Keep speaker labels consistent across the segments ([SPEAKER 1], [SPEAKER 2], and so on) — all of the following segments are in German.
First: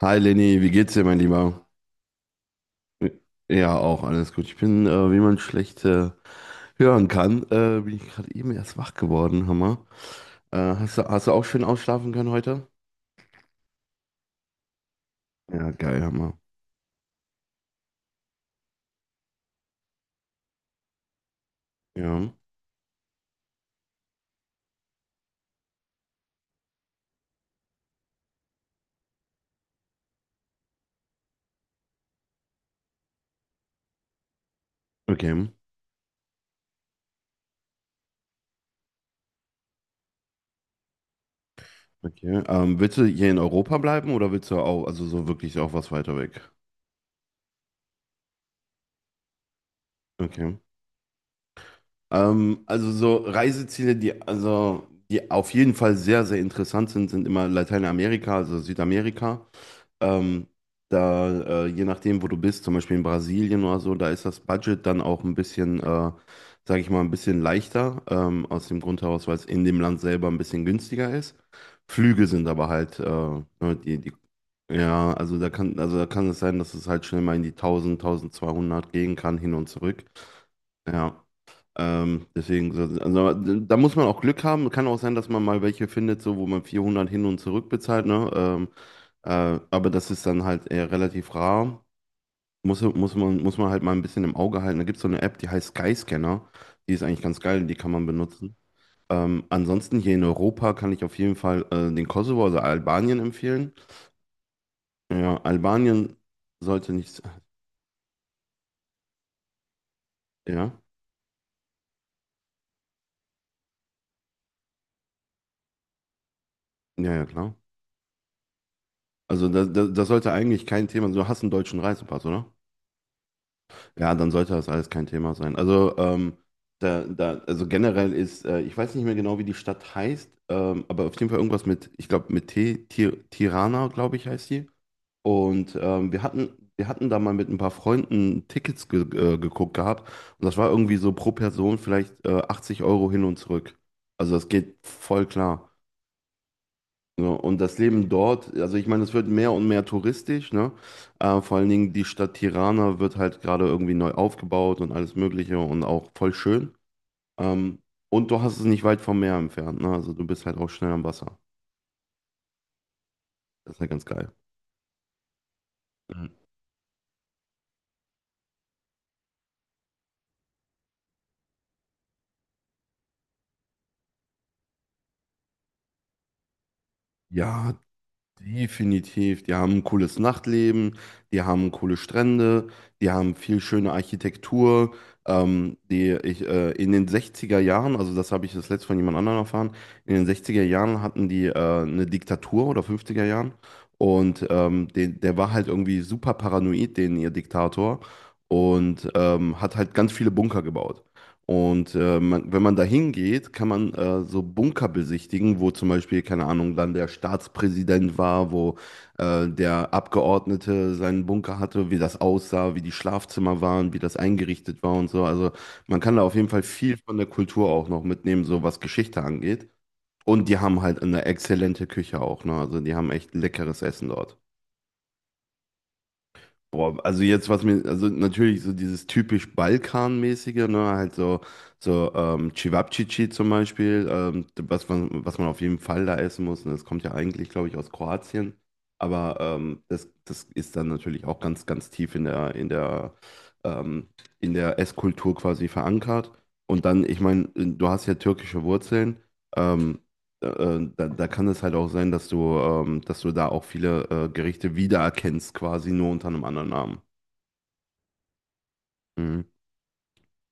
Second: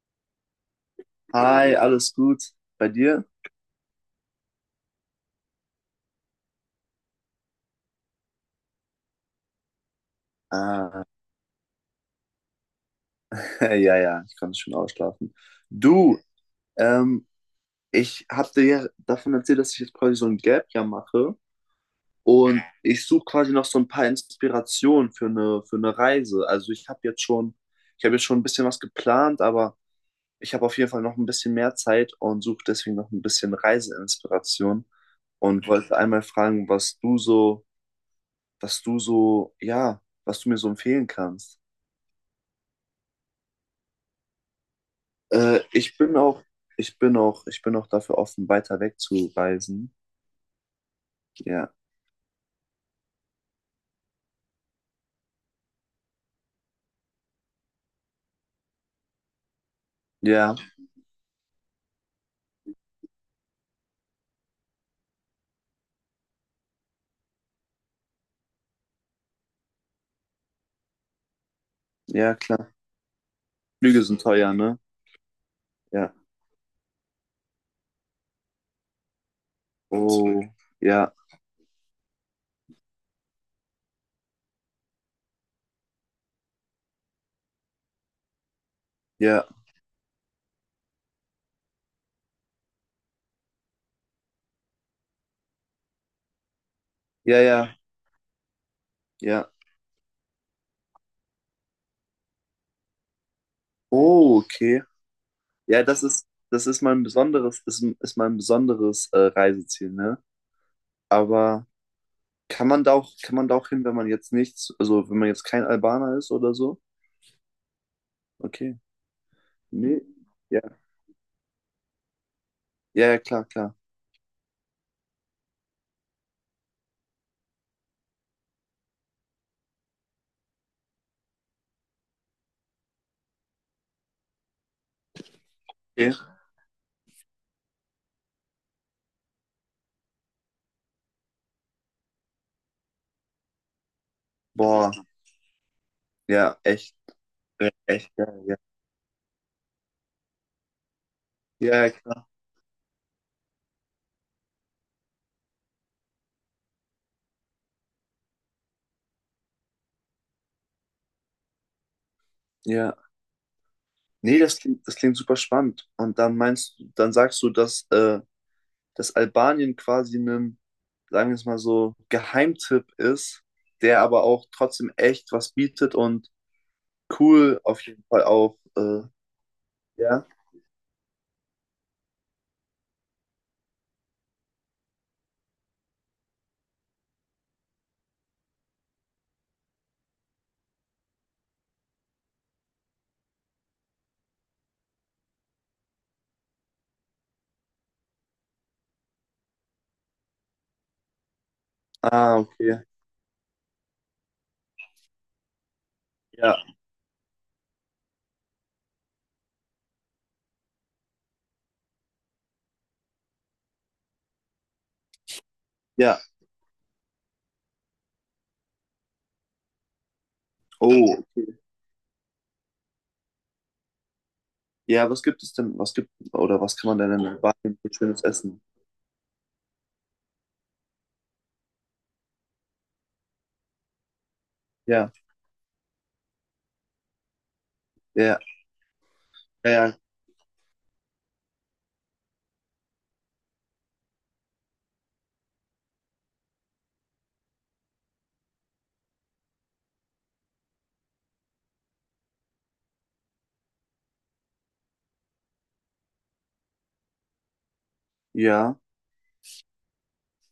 [SPEAKER 1] Hi Lenny, wie geht's dir, mein Lieber?
[SPEAKER 2] Hi, alles gut bei dir?
[SPEAKER 1] Ja, auch alles gut. Ich bin, wie man schlecht hören kann, bin ich gerade eben erst wach geworden, Hammer. Äh, hast du,
[SPEAKER 2] Ah,
[SPEAKER 1] hast du auch schön ausschlafen können heute?
[SPEAKER 2] ja, ja, ich konnte schon ausschlafen.
[SPEAKER 1] Ja, geil,
[SPEAKER 2] Du,
[SPEAKER 1] Hammer.
[SPEAKER 2] ähm, ich habe dir ja davon erzählt, dass ich jetzt quasi so ein Gap Year mache
[SPEAKER 1] Ja,
[SPEAKER 2] und ich suche quasi noch so ein paar Inspirationen für eine Reise. Also ich habe jetzt schon ein bisschen was geplant, aber ich habe auf jeden Fall noch ein bisschen mehr Zeit und suche deswegen noch ein bisschen Reiseinspiration
[SPEAKER 1] okay.
[SPEAKER 2] und wollte einmal fragen, ja, was du mir so empfehlen kannst.
[SPEAKER 1] Okay. Willst du hier in Europa bleiben oder willst du auch, also so wirklich
[SPEAKER 2] Äh,
[SPEAKER 1] auch was
[SPEAKER 2] ich
[SPEAKER 1] weiter
[SPEAKER 2] bin auch,
[SPEAKER 1] weg?
[SPEAKER 2] ich bin auch dafür offen, weiter weg zu reisen.
[SPEAKER 1] Okay.
[SPEAKER 2] Ja,
[SPEAKER 1] Also so Reiseziele, die auf jeden Fall sehr, sehr interessant sind, sind immer Lateinamerika, also Südamerika. Ähm,
[SPEAKER 2] ja,
[SPEAKER 1] da, je nachdem, wo du bist, zum Beispiel in Brasilien oder so, da ist das Budget dann auch ein bisschen, sage ich mal, ein bisschen leichter, aus dem Grund heraus, weil es in dem Land selber ein bisschen günstiger ist. Flüge
[SPEAKER 2] ja,
[SPEAKER 1] sind aber
[SPEAKER 2] klar.
[SPEAKER 1] halt, ne,
[SPEAKER 2] Flüge sind teuer, ne?
[SPEAKER 1] ja, also da kann, also da
[SPEAKER 2] Ja.
[SPEAKER 1] kann es sein, dass es halt schnell mal in die 1000 1200 gehen kann, hin und zurück.
[SPEAKER 2] Oh, ja,
[SPEAKER 1] Ja, deswegen, also, da muss man auch Glück haben. Kann auch sein, dass man mal welche findet, so, wo man 400 hin und zurück bezahlt, ne? Ähm,
[SPEAKER 2] ja,
[SPEAKER 1] äh, aber das ist dann halt eher relativ rar. Muss man halt mal ein bisschen im Auge halten. Da gibt es so eine App, die heißt Skyscanner. Die ist eigentlich ganz
[SPEAKER 2] ja,
[SPEAKER 1] geil, die
[SPEAKER 2] ja,
[SPEAKER 1] kann man benutzen. Ähm,
[SPEAKER 2] ja.
[SPEAKER 1] ansonsten hier in Europa kann ich auf jeden Fall den Kosovo, also Albanien empfehlen.
[SPEAKER 2] Oh, okay.
[SPEAKER 1] Ja,
[SPEAKER 2] Ja, das
[SPEAKER 1] Albanien
[SPEAKER 2] ist, das ist
[SPEAKER 1] sollte
[SPEAKER 2] mein
[SPEAKER 1] nicht.
[SPEAKER 2] besonderes, ist, ist mein besonderes Reiseziel, ne?
[SPEAKER 1] Ja,
[SPEAKER 2] Aber kann man da auch hin, wenn man jetzt nichts, also wenn man jetzt kein Albaner ist oder so?
[SPEAKER 1] ja, ja, klar.
[SPEAKER 2] Okay.
[SPEAKER 1] Also das, das,
[SPEAKER 2] Nee.
[SPEAKER 1] das sollte
[SPEAKER 2] Ja,
[SPEAKER 1] eigentlich kein Thema. Du hast einen deutschen Reisepass, oder?
[SPEAKER 2] ja, ja, klar, klar.
[SPEAKER 1] Ja, dann sollte das alles kein Thema sein. Also, da, also generell ist, ich weiß nicht mehr genau, wie die Stadt heißt, aber auf jeden Fall irgendwas mit, ich glaube, mit Tirana, glaube ich, heißt die. Und
[SPEAKER 2] Okay.
[SPEAKER 1] wir hatten da mal mit ein paar Freunden Tickets ge geguckt gehabt. Und das war irgendwie so pro Person vielleicht 80 € hin und zurück. Also das geht
[SPEAKER 2] Boah,
[SPEAKER 1] voll klar.
[SPEAKER 2] ja, echt,
[SPEAKER 1] So, und das Leben
[SPEAKER 2] echt geil,
[SPEAKER 1] dort,
[SPEAKER 2] ja.
[SPEAKER 1] also ich meine, es wird mehr und mehr touristisch, ne? Vor allen
[SPEAKER 2] Ja,
[SPEAKER 1] Dingen die
[SPEAKER 2] ja,
[SPEAKER 1] Stadt Tirana wird halt gerade irgendwie neu aufgebaut und alles Mögliche und auch voll schön. Ähm, und du hast es nicht weit vom Meer entfernt, ne? Also du bist halt auch schnell am Wasser.
[SPEAKER 2] ja.
[SPEAKER 1] Das ist halt ganz geil.
[SPEAKER 2] Nee, das klingt super spannend. Und
[SPEAKER 1] Mhm.
[SPEAKER 2] dann meinst du, dann sagst du, dass Albanien quasi einem, sagen wir es mal so, Geheimtipp ist, der aber auch trotzdem echt was bietet und cool
[SPEAKER 1] Ja,
[SPEAKER 2] auf jeden Fall auch.
[SPEAKER 1] definitiv. Die haben ein cooles
[SPEAKER 2] Ja.
[SPEAKER 1] Nachtleben, die haben coole Strände, die haben viel schöne Architektur, die ich in den 60er Jahren, also das habe ich das letzte von jemand anderem erfahren, in den 60er Jahren hatten die eine Diktatur oder 50er Jahren, und den, der war halt irgendwie super paranoid, den ihr Diktator, und hat halt ganz viele Bunker gebaut. Und
[SPEAKER 2] Ah,
[SPEAKER 1] man, wenn man da
[SPEAKER 2] okay.
[SPEAKER 1] hingeht, kann man so Bunker besichtigen, wo zum Beispiel, keine
[SPEAKER 2] Ja.
[SPEAKER 1] Ahnung, dann der Staatspräsident war, wo der Abgeordnete seinen Bunker hatte, wie das aussah, wie die Schlafzimmer waren, wie das eingerichtet war und so. Also man kann
[SPEAKER 2] Ja.
[SPEAKER 1] da auf jeden Fall viel von der Kultur auch noch mitnehmen, so was Geschichte angeht. Und die haben halt
[SPEAKER 2] Oh,
[SPEAKER 1] eine
[SPEAKER 2] okay.
[SPEAKER 1] exzellente Küche auch, ne? Also die haben echt leckeres Essen dort.
[SPEAKER 2] Ja, was gibt es denn? Was gibt oder was kann man
[SPEAKER 1] Boah,
[SPEAKER 2] denn
[SPEAKER 1] also
[SPEAKER 2] in
[SPEAKER 1] jetzt, was
[SPEAKER 2] Albanien
[SPEAKER 1] mir,
[SPEAKER 2] für
[SPEAKER 1] also
[SPEAKER 2] schönes Essen?
[SPEAKER 1] natürlich so dieses typisch Balkanmäßige, ne, halt so, Cevapcici zum Beispiel, was
[SPEAKER 2] Ja,
[SPEAKER 1] man, was man auf jeden Fall da essen muss. Und das kommt ja eigentlich, glaube ich, aus
[SPEAKER 2] ja,
[SPEAKER 1] Kroatien. Aber
[SPEAKER 2] ja, ja.
[SPEAKER 1] das ist dann natürlich auch ganz, ganz tief in der, ähm, in der Esskultur quasi verankert. Und dann, ich meine, du hast ja türkische Wurzeln. Ähm, da kann es halt auch sein, dass du da auch viele Gerichte wiedererkennst, quasi nur unter einem anderen Namen.
[SPEAKER 2] Ja.
[SPEAKER 1] Mhm.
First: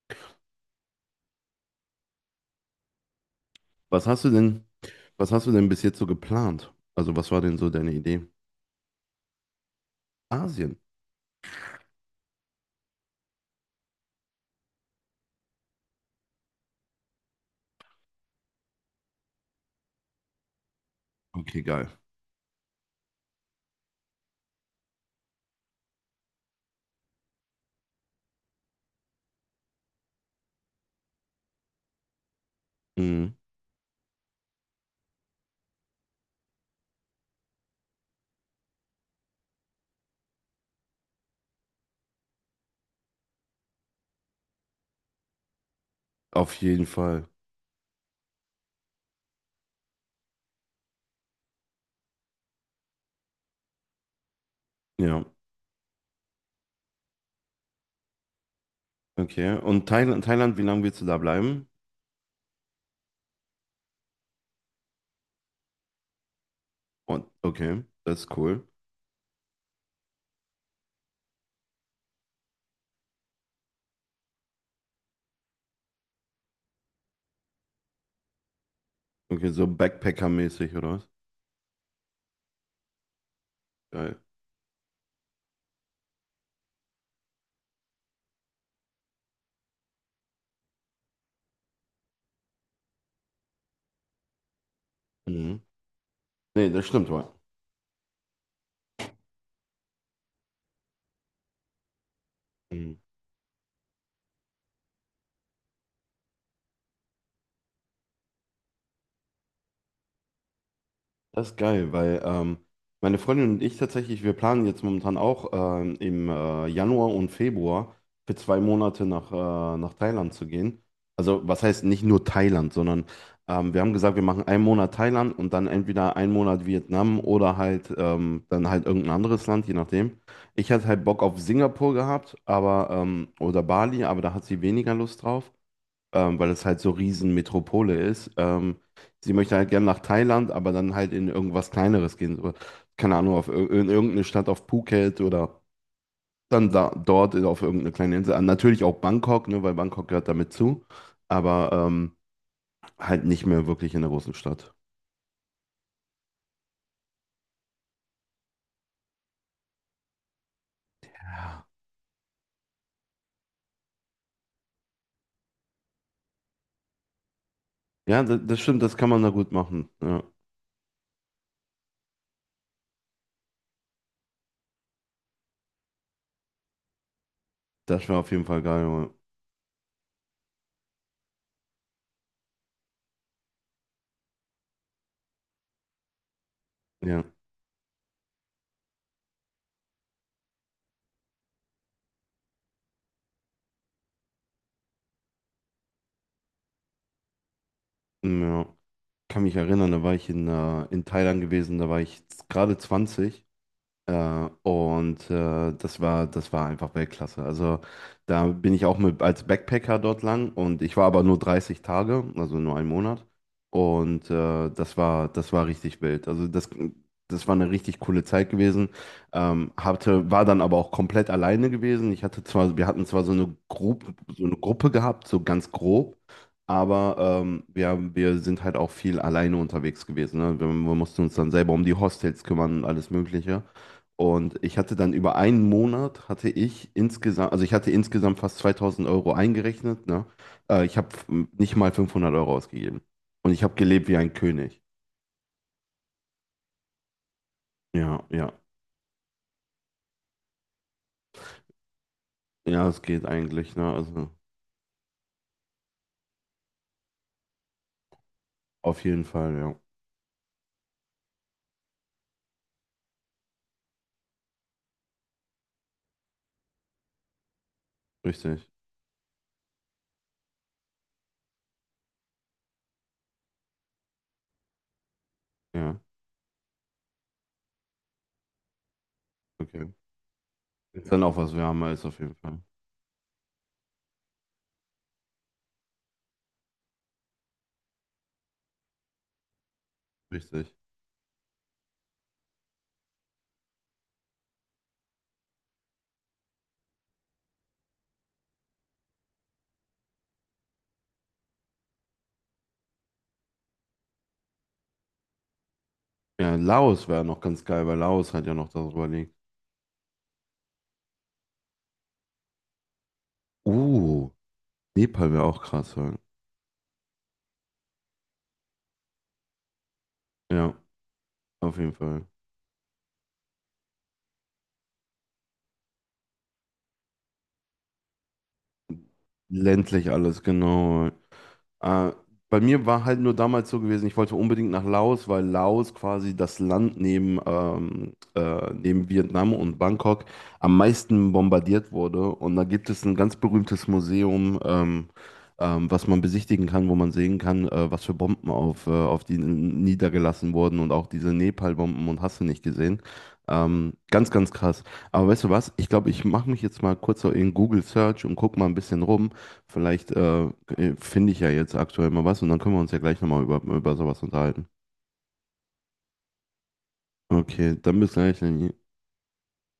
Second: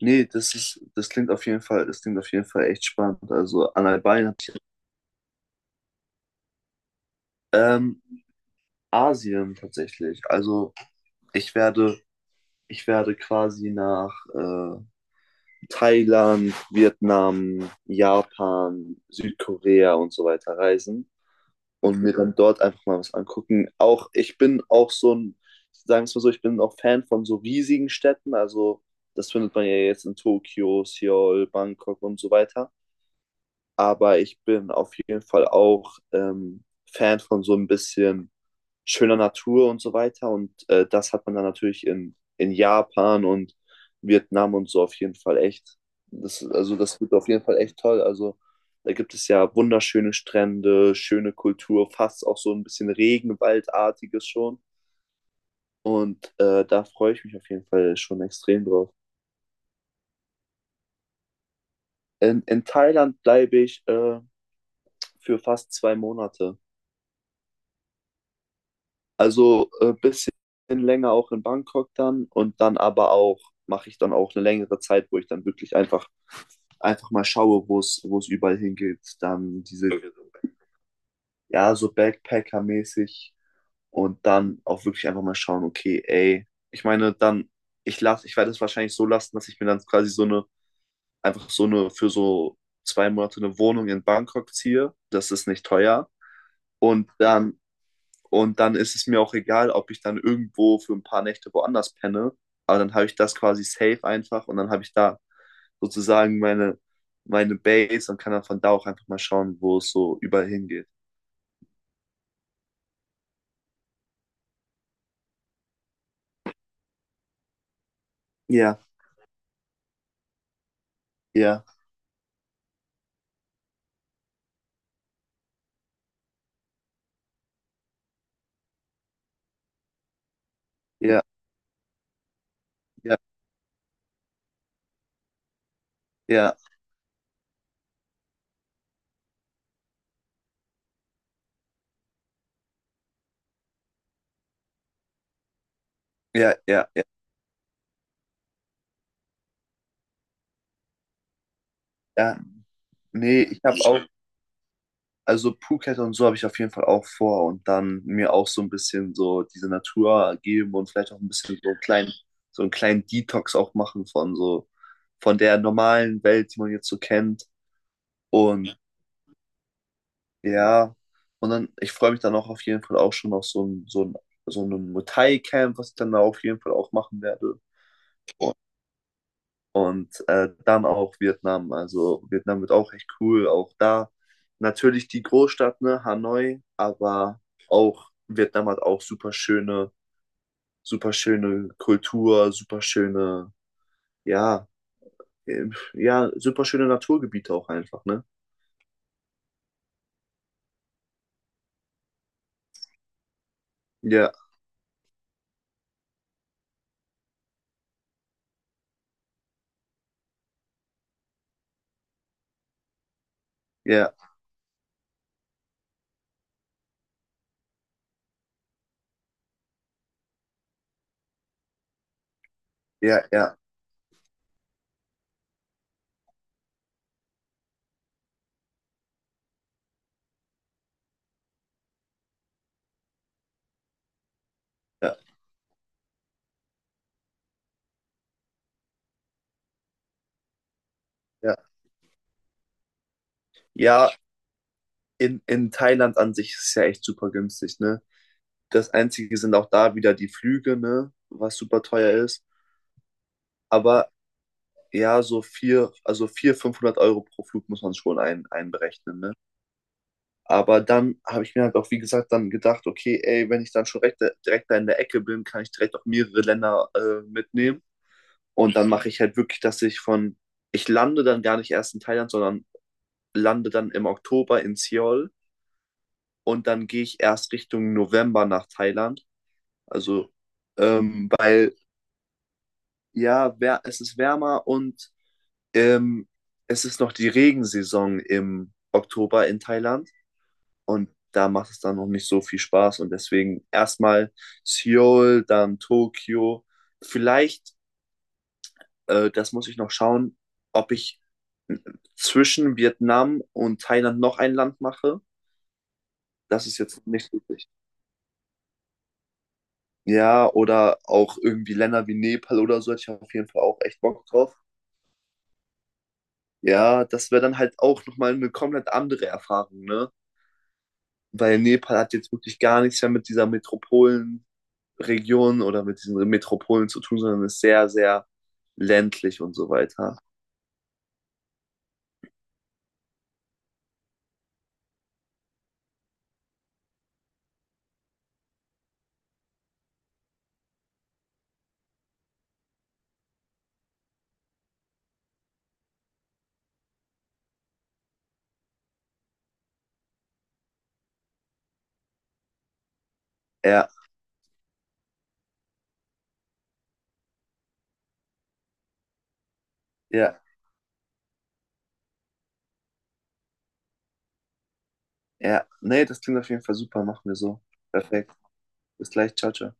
[SPEAKER 2] Nee, das ist, das klingt auf jeden Fall, das klingt auf jeden Fall echt spannend. Also an
[SPEAKER 1] Was hast
[SPEAKER 2] Albanien
[SPEAKER 1] du
[SPEAKER 2] habe ich.
[SPEAKER 1] denn, was hast du denn bis jetzt so geplant? Also was war denn so deine
[SPEAKER 2] Ähm,
[SPEAKER 1] Idee?
[SPEAKER 2] Asien tatsächlich. Also
[SPEAKER 1] Asien.
[SPEAKER 2] ich werde, ich werde quasi nach Thailand, Vietnam, Japan, Südkorea und so weiter reisen
[SPEAKER 1] Okay, geil.
[SPEAKER 2] und mir dann dort einfach mal was angucken. Auch ich bin auch so ein, sagen wir es mal so, ich bin auch Fan von so riesigen Städten. Also das findet man ja jetzt in Tokio, Seoul, Bangkok und so weiter.
[SPEAKER 1] Mhm.
[SPEAKER 2] Aber ich bin auf jeden Fall auch Fan von so ein bisschen schöner Natur und so weiter. Und das hat man dann natürlich in Japan und Vietnam und so auf jeden Fall echt. Das,
[SPEAKER 1] Auf
[SPEAKER 2] also
[SPEAKER 1] jeden
[SPEAKER 2] das wird
[SPEAKER 1] Fall.
[SPEAKER 2] auf jeden Fall echt toll. Also da gibt es ja wunderschöne Strände, schöne Kultur, fast auch so ein bisschen Regenwaldartiges schon.
[SPEAKER 1] Ja.
[SPEAKER 2] Und da freue ich mich auf jeden Fall schon extrem drauf.
[SPEAKER 1] Okay. Und Thailand, Thailand, wie lange willst du da bleiben?
[SPEAKER 2] In Thailand bleibe ich für fast 2 Monate.
[SPEAKER 1] Und okay, das ist cool.
[SPEAKER 2] Also ein bisschen länger auch in Bangkok dann und dann aber auch, mache ich dann auch eine längere Zeit, wo ich dann wirklich einfach, einfach mal schaue, wo es überall hingeht.
[SPEAKER 1] Okay,
[SPEAKER 2] Dann
[SPEAKER 1] so
[SPEAKER 2] diese,
[SPEAKER 1] Backpacker-mäßig, oder was?
[SPEAKER 2] ja, so Backpacker-mäßig
[SPEAKER 1] Geil.
[SPEAKER 2] und dann auch wirklich einfach mal schauen, okay, ey, ich meine, dann, ich lasse, ich werde es wahrscheinlich so lassen, dass ich mir dann quasi so eine, einfach so eine, für so 2 Monate eine Wohnung in Bangkok ziehe. Das ist
[SPEAKER 1] Mhm.
[SPEAKER 2] nicht teuer.
[SPEAKER 1] Nee, das stimmt
[SPEAKER 2] Und
[SPEAKER 1] wohl.
[SPEAKER 2] dann und dann ist es mir auch egal, ob ich dann irgendwo für ein paar Nächte woanders penne. Aber dann habe ich das quasi safe einfach und dann habe ich da sozusagen meine, meine Base und kann dann von da auch einfach mal schauen, wo es so überall hingeht.
[SPEAKER 1] Das ist geil, weil meine Freundin und ich tatsächlich, wir planen jetzt momentan auch im Januar und Februar für zwei
[SPEAKER 2] Ja,
[SPEAKER 1] Monate nach, nach Thailand zu gehen. Also was
[SPEAKER 2] ja,
[SPEAKER 1] heißt nicht nur Thailand, sondern wir haben gesagt, wir machen einen Monat Thailand und dann entweder einen Monat Vietnam oder halt dann halt irgendein anderes Land, je nachdem. Ich hatte halt Bock
[SPEAKER 2] ja,
[SPEAKER 1] auf Singapur gehabt, aber
[SPEAKER 2] ja,
[SPEAKER 1] oder Bali, aber da hat sie weniger Lust drauf, weil
[SPEAKER 2] ja,
[SPEAKER 1] es halt so riesen Metropole ist. Sie möchte halt gern nach Thailand, aber dann halt in irgendwas Kleineres gehen. So, keine Ahnung, auf, in irgendeine Stadt auf Phuket oder
[SPEAKER 2] ja,
[SPEAKER 1] dann
[SPEAKER 2] ja,
[SPEAKER 1] da,
[SPEAKER 2] ja.
[SPEAKER 1] dort auf irgendeine kleine Insel. Ah, natürlich auch Bangkok, ne, weil Bangkok gehört damit zu, aber
[SPEAKER 2] Ja.
[SPEAKER 1] halt
[SPEAKER 2] Nee,
[SPEAKER 1] nicht
[SPEAKER 2] ich
[SPEAKER 1] mehr
[SPEAKER 2] habe
[SPEAKER 1] wirklich
[SPEAKER 2] auch,
[SPEAKER 1] in der großen Stadt.
[SPEAKER 2] also Phuket und so habe ich auf jeden Fall auch vor und dann mir auch so ein bisschen so diese Natur geben und vielleicht auch ein bisschen
[SPEAKER 1] Ja.
[SPEAKER 2] so einen kleinen Detox auch machen von so, von der normalen Welt, die man jetzt so kennt.
[SPEAKER 1] Ja, das
[SPEAKER 2] Und
[SPEAKER 1] stimmt, das kann man da gut machen. Ja,
[SPEAKER 2] ja, und dann, ich freue mich dann auch auf jeden Fall auch schon auf so ein Muay Thai-Camp, was ich dann da auf jeden Fall auch machen werde.
[SPEAKER 1] das war auf jeden Fall geil. Junge.
[SPEAKER 2] Und dann auch Vietnam. Also Vietnam wird auch echt cool. Auch da natürlich die Großstadt, ne, Hanoi,
[SPEAKER 1] Ja,
[SPEAKER 2] aber auch Vietnam hat auch super schöne Kultur, super schöne, ja, äh, ja, super schöne Naturgebiete auch einfach, ne?
[SPEAKER 1] mm, ja. Kann mich erinnern, da war ich in Thailand gewesen, da war ich gerade 20.
[SPEAKER 2] Ja,
[SPEAKER 1] Und das war einfach Weltklasse. Also da bin ich auch mit als Backpacker dort lang, und ich war aber nur 30 Tage, also nur einen Monat.
[SPEAKER 2] ja,
[SPEAKER 1] Und das war richtig wild. Also das war eine richtig coole Zeit gewesen. War dann aber auch komplett alleine gewesen. Wir hatten zwar
[SPEAKER 2] ja,
[SPEAKER 1] so eine
[SPEAKER 2] ja,
[SPEAKER 1] Gruppe, gehabt, so ganz grob. Aber ähm, wir, wir sind halt auch viel alleine unterwegs gewesen. Ne? Wir mussten uns dann selber um die Hostels kümmern und alles Mögliche. Und ich hatte dann
[SPEAKER 2] ja,
[SPEAKER 1] über einen Monat, also ich hatte insgesamt fast 2000 € eingerechnet, ne? Ich habe
[SPEAKER 2] ja.
[SPEAKER 1] nicht mal 500 € ausgegeben. Und ich habe gelebt
[SPEAKER 2] Ja,
[SPEAKER 1] wie ein König.
[SPEAKER 2] in Thailand an sich ist es ja echt super günstig, ne?
[SPEAKER 1] Ja, ja.
[SPEAKER 2] Das Einzige sind auch da wieder die Flüge, ne? Was super teuer ist.
[SPEAKER 1] Ja, es geht eigentlich, ne?
[SPEAKER 2] Aber
[SPEAKER 1] Also
[SPEAKER 2] ja, so 500 € pro Flug muss man schon ein,
[SPEAKER 1] auf
[SPEAKER 2] einberechnen,
[SPEAKER 1] jeden
[SPEAKER 2] ne?
[SPEAKER 1] Fall, ja.
[SPEAKER 2] Aber dann habe ich mir halt auch, wie gesagt, dann gedacht, okay, ey, wenn ich dann schon direkt da in der Ecke bin, kann ich direkt auch mehrere Länder mitnehmen.
[SPEAKER 1] Richtig.
[SPEAKER 2] Und dann mache ich halt wirklich, dass ich von, ich lande dann gar nicht erst in Thailand, sondern lande dann im Oktober in Seoul
[SPEAKER 1] Ja,
[SPEAKER 2] und dann gehe ich erst Richtung November nach Thailand.
[SPEAKER 1] okay.
[SPEAKER 2] Also,
[SPEAKER 1] Ist dann auch was
[SPEAKER 2] weil,
[SPEAKER 1] wärmer ist auf jeden Fall.
[SPEAKER 2] ja, es ist wärmer und Ähm, es ist noch die Regensaison im Oktober in Thailand
[SPEAKER 1] Richtig.
[SPEAKER 2] und da macht es dann noch nicht so viel Spaß und deswegen erstmal Seoul, dann Tokio. Vielleicht, das muss ich noch schauen, ob ich zwischen Vietnam und Thailand noch ein Land mache.
[SPEAKER 1] Ja,
[SPEAKER 2] Das ist jetzt
[SPEAKER 1] Laos wäre
[SPEAKER 2] nicht
[SPEAKER 1] noch ganz
[SPEAKER 2] möglich.
[SPEAKER 1] geil, weil Laos hat ja noch darüber liegt.
[SPEAKER 2] Ja, oder auch irgendwie Länder wie Nepal oder so, hätte ich auf jeden Fall auch echt Bock
[SPEAKER 1] Uh,
[SPEAKER 2] drauf.
[SPEAKER 1] Nepal wäre auch krass, ja.
[SPEAKER 2] Ja, das wäre dann halt auch nochmal eine komplett andere Erfahrung, ne?
[SPEAKER 1] Ja,
[SPEAKER 2] Weil
[SPEAKER 1] auf jeden
[SPEAKER 2] Nepal hat
[SPEAKER 1] Fall.
[SPEAKER 2] jetzt wirklich gar nichts mehr mit dieser Metropolenregion oder mit diesen Metropolen zu tun, sondern ist sehr, sehr ländlich und so
[SPEAKER 1] Ländlich
[SPEAKER 2] weiter.
[SPEAKER 1] alles, genau. Äh, bei mir war halt nur damals so gewesen, ich wollte unbedingt nach Laos, weil Laos quasi das Land neben Vietnam und Bangkok am meisten bombardiert wurde. Und da gibt es ein ganz berühmtes Museum, was man besichtigen kann, wo man sehen kann, was für Bomben auf die niedergelassen wurden und auch diese Nepal-Bomben und hast du nicht gesehen.
[SPEAKER 2] Ja,
[SPEAKER 1] Ganz, ganz krass. Aber weißt du was? Ich glaube, ich mache mich jetzt mal kurz so in Google Search und guck mal ein bisschen rum. Vielleicht
[SPEAKER 2] ja,
[SPEAKER 1] finde ich ja jetzt aktuell mal was, und dann können wir uns ja gleich nochmal über sowas unterhalten.
[SPEAKER 2] ja. Nee, das klingt auf jeden Fall super, machen wir so.
[SPEAKER 1] Okay, dann bis
[SPEAKER 2] Perfekt.
[SPEAKER 1] gleich, Lenny.
[SPEAKER 2] Bis gleich, ciao, ciao.